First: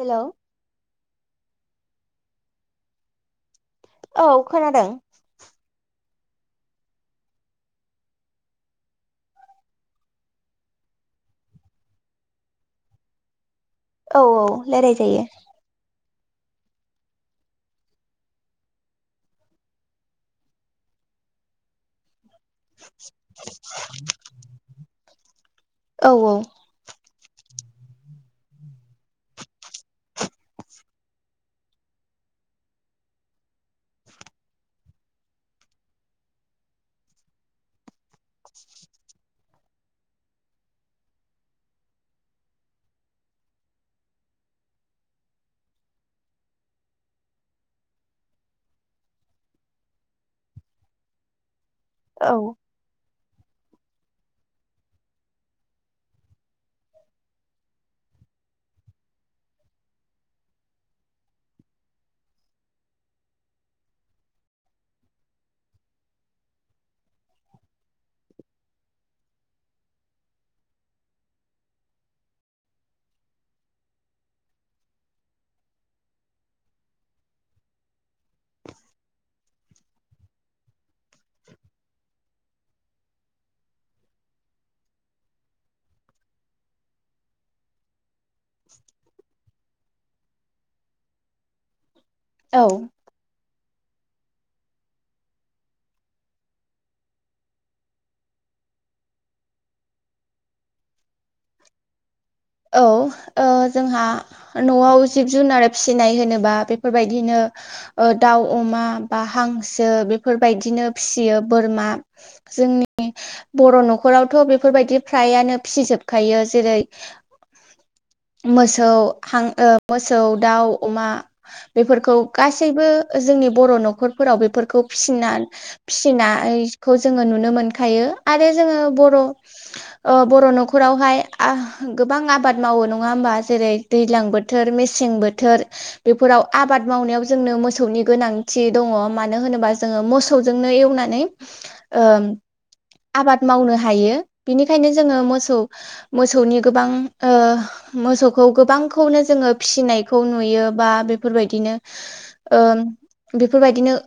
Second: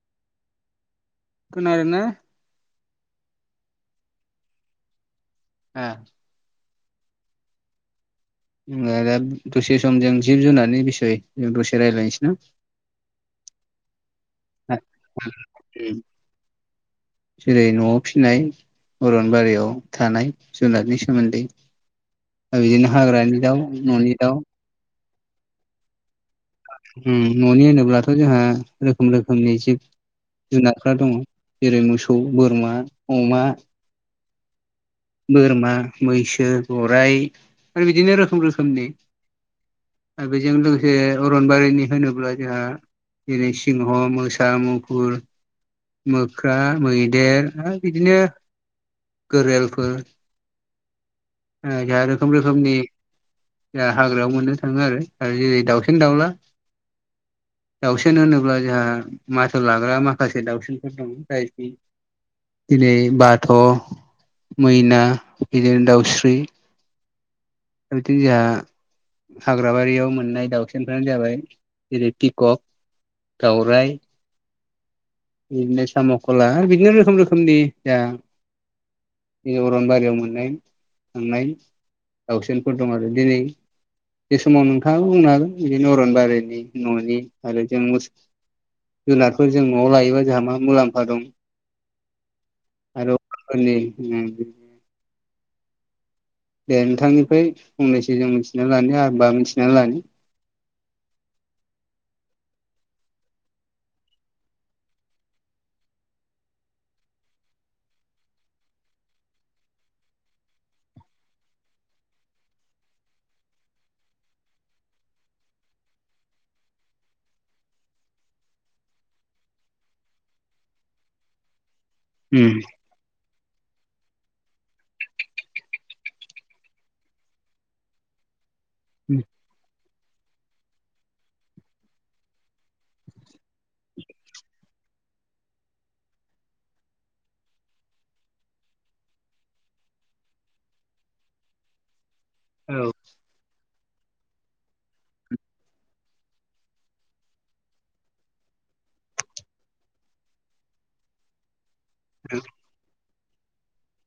Hello खोनादोंना औ खोनादों ए दा दसे सम जों जिब जुनारनि बिसय जों दसे रायज्लायनोसै ना [inaudible] औ औ रायलायजायो उम जेरै न'आव फिसिनाय अरनबारियाव थानाय जुनारनि सोमोन्दै बिदिनो हाग्रानि दाउ ननि दाउ औ औ उम न'नि होनोब्लाथ जोंहा रोखोम रोखोमनि एसे जुनारफ्रा दङ जेरै मोसौ बोरमा अमा बोरमा मैसो गराइ बिदिनो रोखोम रोखोमनि आरो बेजों लोगोसे अरनबारिनि होनोब्ला जोंहा जेरै सिंह मोसा मुफुर मोख्रा मैदेर आरो बिदिनो गोरेल बो जा औ रोखोम रोखोमनि जोंहा हाग्रायाव मोननो थाङो आरो जेरै दाउसिन दाउला दउसिन होनोब्ला जोंहा माथो लाग्रा माखासे दाउसिनफोर दं जाय जेरै बाथ' मैना बिदिनो दाउस्रि दा बिदिनो जोंहा हाग्राबारियाव मोननाय दाउसिनफ्रानो जाबाय जेरै पिकक दाउराय बिदिनो सामखला बिदिनो रोखोम रोखोमनि जा अरनबारियाव मोननाय थांनाय दाउसिनफोर दं आरो दिनै बे समाव नोंथाङाबो बुंनो हागोन बिदिनो अरनबारिनि न'नि आरो जों मोसौ जुनारफोर जों न'आव लायोबा जोंहा मा मुलाम्फा दं औ आरो बेफोरनि गोनांथि [unintelligible] दे नोंथांनिफ्राय फंनैसो जों मिथिना लानो होमबा मिथिनानै लानो [unintelligible] औ जोंहा न'आव जिब जुनार फिसिनाय होनोबा बेफोरबायदिनो दाउ अमा बा हांसो बेफोरबायदिनो फिसियो बोरमा जोंनि बर' न'खरावथ' बेफोरबायदि फ्रायानो फिसिजोबखायो जेरै मोसौ हां मोसौ दाउ अमा बेफोरखौ गासैबो जोंनि बर' न'खरफोराव बेफोरखौ फिसिना फिसिनायखौ जोङो नुनो मोनखायो आरो जोङो बर' न'खरावहाय गोबां आबाद मावो नङा होमबा जेरै दैज्लां बोथोर मेसें बोथोर बेफोराव आबाद मावनायाव जोंनो मोसौनि गोनांथि दङ मानो होनोबा जोङो मोसौ मोसौजोंनो एवनानै औ आबाद मावनो हायो बिनिखायनो जोङो मोसौ मोसौनि गोबां मोसौखौ गोबांखौनो जोङो फिसिनायखौ नुयो बा बेफोरबायदिनो बेफोरबायदिनो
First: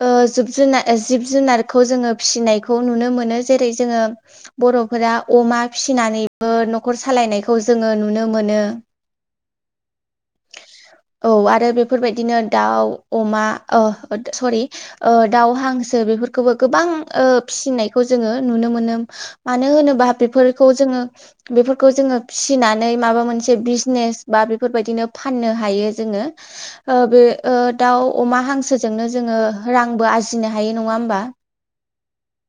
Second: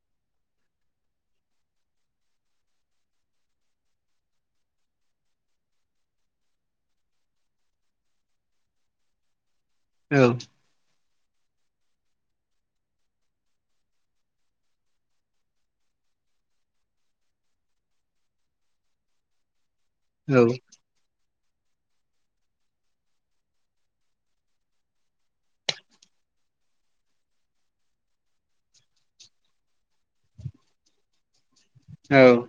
[unintelligible] जिब जुनार जिब जुनारखौ जोङो फिसिनायखौ नुनो मोनो जेरै जोङो बर'फोरा अमा फिसिनानैबो न'खर सालायनायखौ जोङो नुनो मोनो औ औ आरो बेफोरबायदिनो दाउ अमा सरि ओ दाउ हांसो बेफोरखौबो गोबां फिसिनायखौ जोङो नुनो मोनो मानो होनोबा औ बेफोरखौ जोङो बेफोरखौ जोङो फिसिनानै माबा मोनसे बिजनेस बा बेफोरबायदिनो फाननो हायो जोङो बे दाउ अमा हांसोजोंनो जोङो रांबो आरजिनो हायो नङा होमबा औ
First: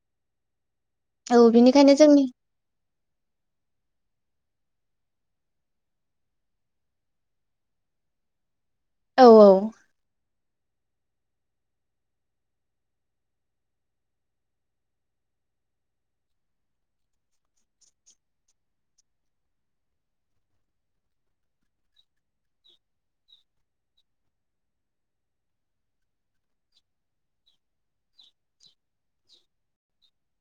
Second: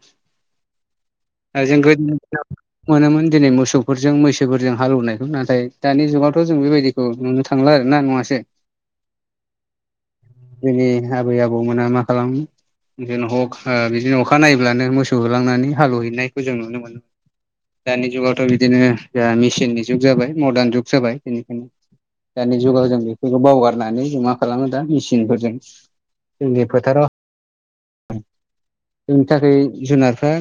औ जों बिनिखायनो गोदोनि जोंनि दिनाव [unintelligible] मोनोमोन दिनै मोसौफोरजों मैसोफोरजों हाल एवनायखौ नाथाय दानि जुगावथ' जों बेबायदि खौ नुनो थांला आरो ना नङाआसे [unintelligible] औ औ जोंनि आबै आबौमोना मा खालाम जेन बिदिनो अखा नायब्लानो मोसौ होलांनानै हाल एवहैनायखौ जों नुनो मोनो दानि जुगावथ' बिदिनो जोंहा मेसिननि जुग जाबाय मदार्न जुग जाबाय बेनिखायनो दानि जुगाव जों बेफोरखौ बावगारनानै जों मा खालामो दा मेसिनफोरजों जोंनि फोथाराव जोंनि थाखाय जुनारफ्रा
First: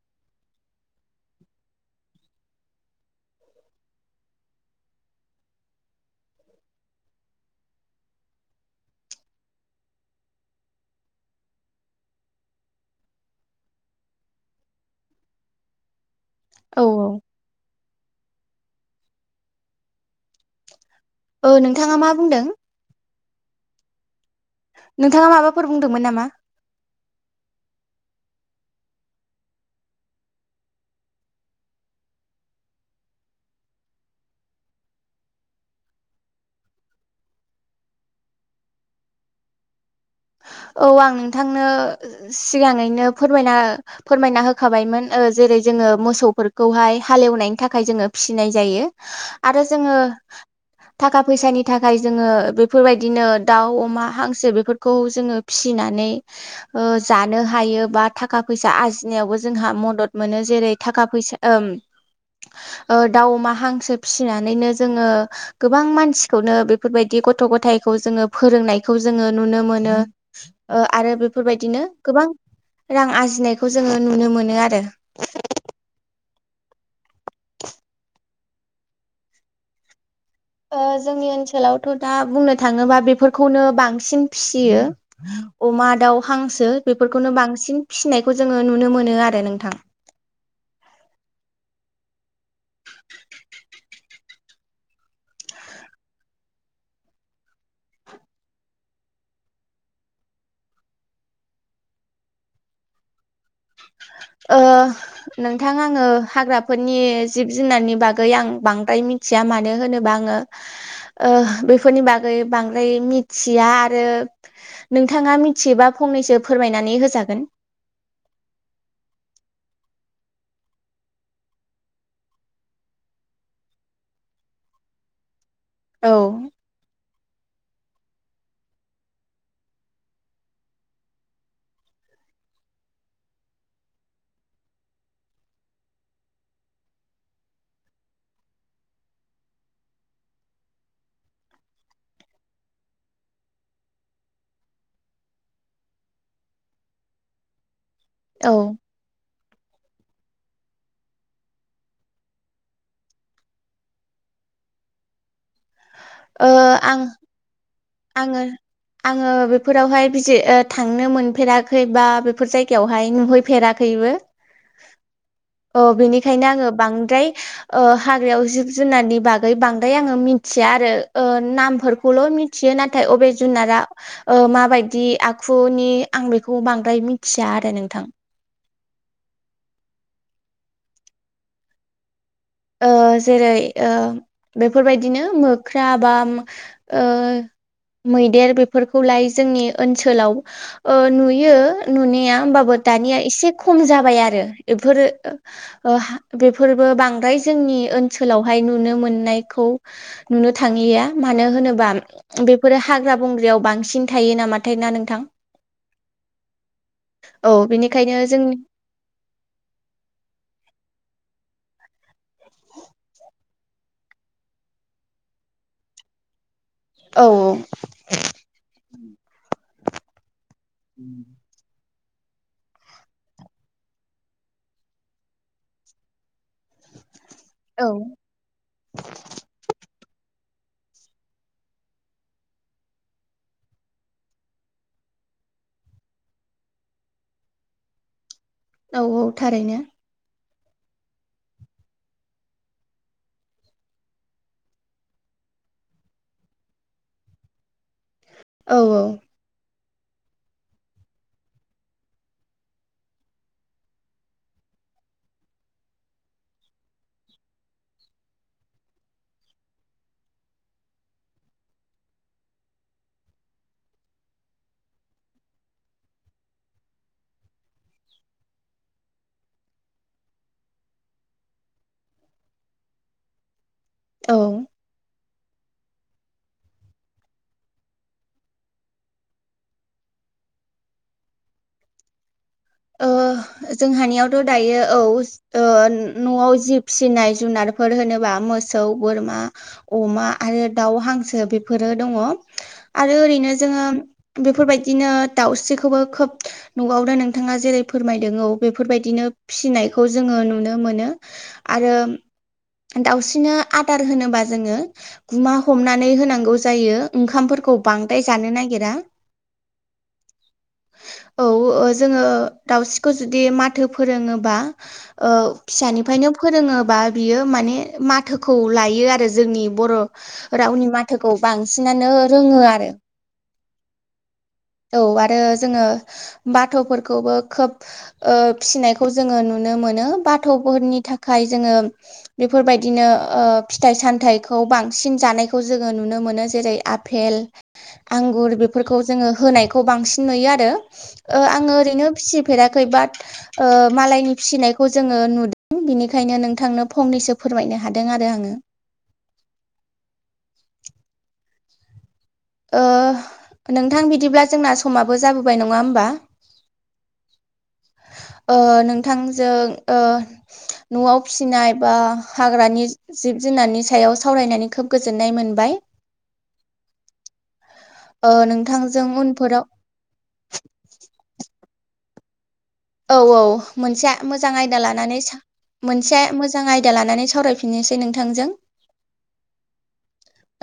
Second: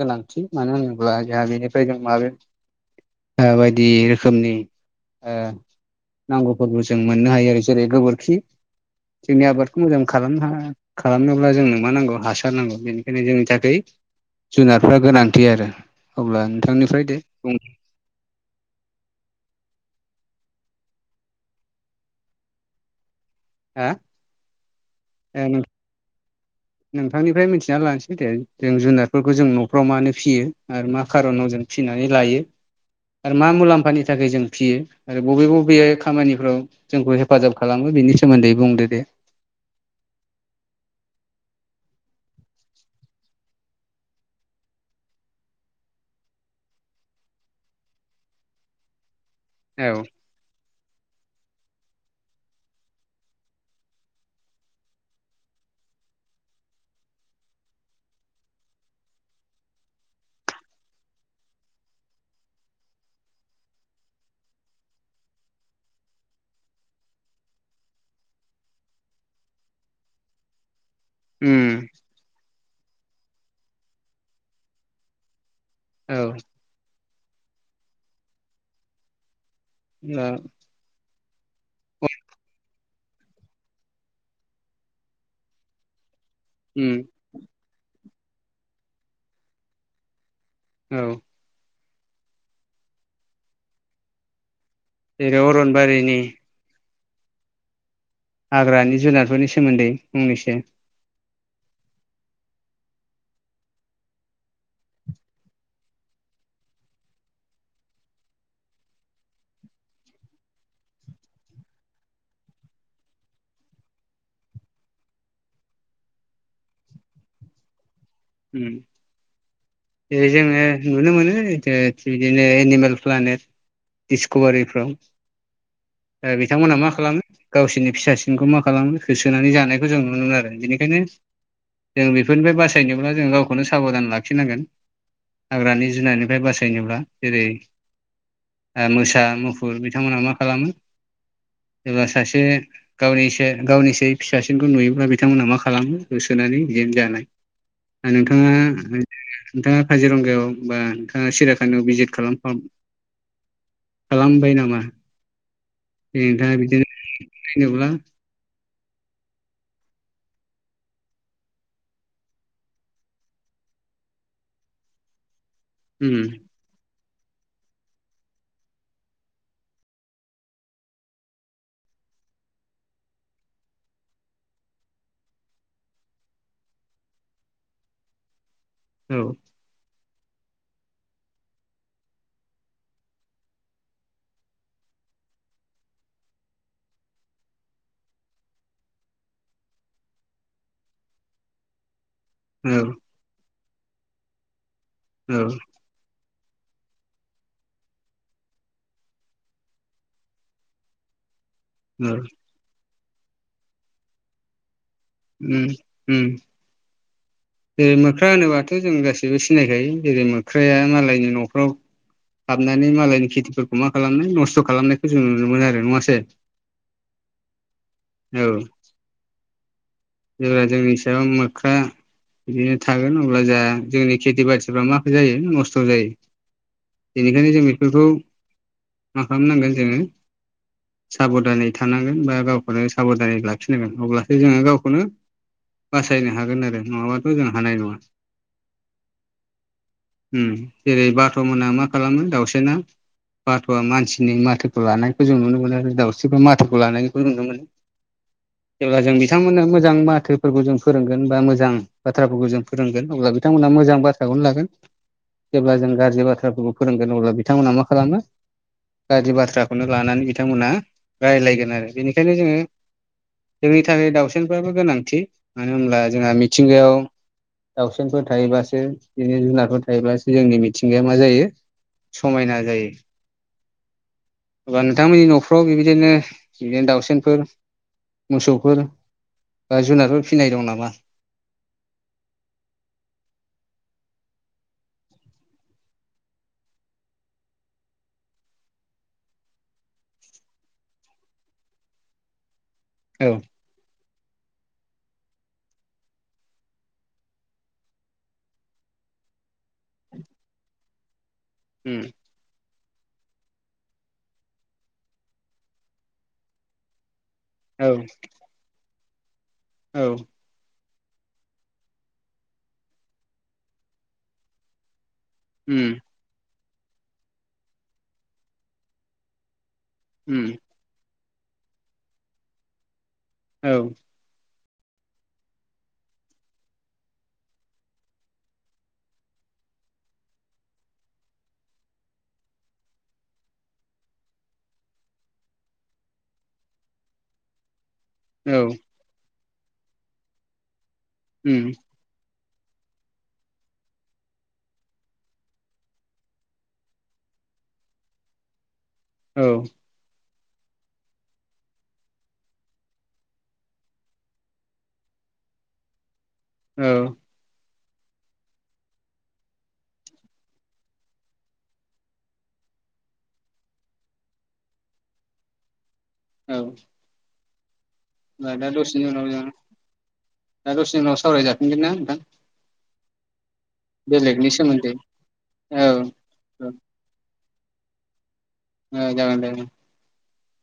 गोनांथि मानो होनोब्ला जोंहा बेनिफ्राय जों माबे बायदि रोखोमनि नांगौफोरबो जों मोननो हायो आरो जेरै गोबोरखि जोंनि आबादखौ मोजां खालामनो हायो खालामनोब्ला जोंनो मा नांगौ हासार नांगौ बेनिखायनो जोंनि थाखाय जुनारफ्रा गोनांथि आरो अब्ला औ नोंथांनिफ्राय दे बुं औ नोंथाङा मा बुंदों हा नोंथाङा ओ नों माबाफोर बुंदोंमोन नामा नोंथांनिफ्राय मिथिना लानोसै दे जों जुनारफोरखौ जों न'फ्राव मानो फियो आरो मा खार'नाव जों फिसिनानै लायो आरो मा मुलाम्फानि थाखाय जों फियो आरो बबे बबे खामानिफ्राव जोंखौ हेफाजाब खालामो बिनि सोमोन्दै बुंदो दे औ आं नोंथांनो सिगाङैनो फोरमायना फोरमायना होखाबायमोन जेरै जोङो मोसौफोरखौहाय हालेवनायनि थाखाय जोङो फिसिनाय जायो आरो जोङो औ थाखा फैसानि थाखाय जोङो बेफोरबायदिनो दाउ अमा हांसो बेफोरखौ जोङो फिसिनानै जानो हायो बा थाखा फैसा आरजिनायावबो जोंहा मदद मोनो जेरै थाखा फैसा ओ [inaudible] दाउ अमा हांसो फिसिनानैनो जोङो गोबां मानसिखौनो बेफोरबायदि गथ' गथायाइखौ जोङो फोरोंनायखौ जोङो नुनो मोनो आरो बेफोरबायदिनो उम गोबां रां आरजिनायखौ जोङो नुनो मोनो आरो औ ओ जोंनि ओनसोलावथ दा बुंनो थाङोबा बेफोरखौनो बांसिन फिसियो अमा दाउ हांसो उम बेफोरखौनो बांसिन फिसिनायखौ जोङो नुनो मोनो आरो नोंथां औ जेरै अरनबारिनि हाग्रानि जुनारफोरनि सोमोन्दै फंनैसो नोंथां आङो हाग्राफोरनि जिब जुनारनि बागै आं बांद्राय मिथि या मानो होनोबा आङो बेफोरनि बागै बांद्राय मिथिया आरो नोंथाङा मिथियोबा फंनैसो फोरमायनानै होजागोन उम जोङो नुनो मोनो बिदिनो एनिमेल प्लाने दिसकभारिफ्राव औ दा बिथांमोनहा मा खालामो गावसोरनि फिसा सिनखौ मा खालामो होसोनानै जानायखौ जों नुनो मोनो आरो बेनिखायनो जों बेफोरनिफ्राय बासायनायनोब्ला जों गावखौनो साबधान लाखिनांगोन हाग्रानि जुनारनिफ्राय बासायनोब्ला जेरै मोसा मुफुर बिथांमोनहा मा खालामो एबा सासे गावनिसो गावनिसो फिसासिनखौ नुयोब्ला बिथांमोनहा मा खालामो होसोनानै जेन जानाय औ नोंथाङा ओ नोंथाङा काजिरंगायाव बा नोंथाङा सिराखानायाव भिजिट खालामखां खालामबाय नामा नोंथाङा बिदिनो आं फैनोब्ला आङो आङो बेफोरावहाय बिज थांनो मोनफेराखै बा बेफोर जायगायावहाय नुहै फेराखैबो [inaudible] औ उम बेनिखायनो आङो बांद्राय ओ हाग्रायाव जिब जुनारनि बागै बांद्राय आङो मिथिया आरो ओ नामफोरखौल मि थियो नाथाय अबे जुनारा ओ माबायदि आखुनि आं बेखौ बांद्राय मिथिया आरो नोंथां औ ओ जेरै ओ बेफोरबायदिनो मोख्रा बा ओ मैदेर बेफोरखौलाय जोंनि ओनसोलाव ओ नुयो नुनाया औ होमबाबो दानिया एसे खम जाबाय आरो इफोरो औ ओ बेफोरबो बांद्राय जोंनि ओनसोलावहाय नुनो मोननायखौ नुनो थांलिया मानो होनो बा औ बेफोरो हाग्रा बंग्रायाव बांसिन थायो नामाथाय ना नोंथां उम उम औ ओ बेनिखायनो मोख्रा जोंनि होनोबाथजों गासै बो सिनायखायो जेरै मोख्राया मालायनि न'खराव हाबनानै मालायनि खेथिफोर मा खालामदों नस्थ' खालामनायखौ जों नुनो मोनो आरो नङासै औ औ। औ। जेब्ला जोंनि सायाव मोख्रा बिदिनो थागोन अब्ला जाहा जोंनि खेथि बाथिफ्रा मा जायो नस्थ' जायो। बेनिखायनो जों औ बेफोरखौ मा खालामनांगोन जोङो साबधानै थानांगोन बा गावखौनो साबधानै लाखिनांगोन अब्लासो जोङो गावखौ खौनो बासायनो हागोन आरो नङाबाथ' जों हानाय नङा। औ औ थारैनो। ओम जेरै बाथ' मोना मा खालामो दाउसेना बाथ'आ मानसिनि माथोखौ लानायखौ जों नुनो मोनो आरो दाउस्रिफ्रा माथोखौ लानायखौ नुनो मोनो। औ जेब्ला औ जों बिथांमोननो मो जों माथोफोरखौ जों फोरोंगोन बा मोजां बाथ्राफोरखौ जों फोरोंगोन अब्ला बिथांमोनहा मोजां बाथ्राखौनो लागोन। जेब्ला जों गाज्रि बाथ्राफोरखौ फोरोंगोन अब्ला बिथांमोना मा खालामो गाज्रि बाथ्राखौनो लानानै बिथांमोनहा रायलायगोन आरो बेनिखायनो जोङो जोंनि थाखाय दावसेनफ्राबो गोनांथि मानो होनब्ला जोंहा मिथिंगायाव दाउसेनफोर थायोबासो बिदि जुनारफोर थायोब्लासो जोंनि मिथिंगाया मा जायो। समायना जायो। औ। बा नोंथांमोननि न'फ्राव बेबायदिनो बिदिनो दाउसेनफोर मोसौफोर बा जुनारफोर फिनाय दं नामा? ओ जोंहानियावथ' दायो औ ओ न'आव जि फिनाय जुनारफोर होनोबा मोसौ, बोरमा अमा आरो दाउ हांसो बेफोरो दङ'। आरो औ ओरैनो जोङो बेफोर बायदिनो दाउस्रिखौबो खोब न'आव दोनो। नोंथाङा जेरै फोरमायदों औ बेफोर बायदिनो फिनायखौ जोङो नुनो मोनो। आरो उम दाउस्रिनो आदार होनोबा जोङो गुमा हमनानै होनांगौ जायो ओंखामफोरखौ खौ औ बांद्राय जानो नागिरा। औ। औ ओ जोङो दाउस्रिखौ जुदि माथो फोरोङोबा ओ उम फिसानिफ्रायनो फोरोङोबा बियो माने माथोखौ लायो आरो जोंनि बर' उम रावनि माथोखौ बांसिनानो रोङो आरो। औ। औ आरो जोङो बाथ'फोरखौबो खोब ओ फिनायखौ जोङो नुनो मोनो बाथ'फोरनि थाखाय जोङो बेफोर बायदिनो ओ फिथाइ-सामथाइखौ बांसिन जानायखौ जोङो नुनो मोनो जेरै आपेल आंगुर औ बेफोरखौ जोङो होनायखौ बांसिन नुयो आरो ओ उम आङो ओरैनो फिसि फेराखै बाट ओ मालायनि फिसिनायखौ जोङो नुदों। बिनिखायनो नोंथांनो फनैसो फोरमायनो हादों आरो आङो। औ। ओ नोंथां बिदिब्ला जोंना समाबो जाबोबाय नङा होमबा। औ। ओ नोंथांजों ओ न'आव फिनाय बा हाग्रानि जिब जुनारनि सायाव सावरायनानै खोब गोजोननाय मोनबाय। औ। ओ होनबा दा नोंथांजों दसेनि उनाव जों उनफोराव दा दसेनि उनाव सावरायजाफिनगोन ना नोंथां। औ औ मोनसे बेलेगनि मोजां आयदा सोमोन्दै लानानै सा औ मोनसे मोजां मोजां आयदा लानानै सावरायफिननोसै नोंथांजों। औ जागोन दे उम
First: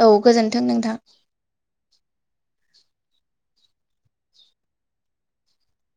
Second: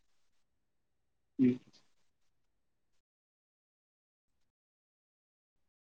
औ गोजोन्थों नोंथां। उम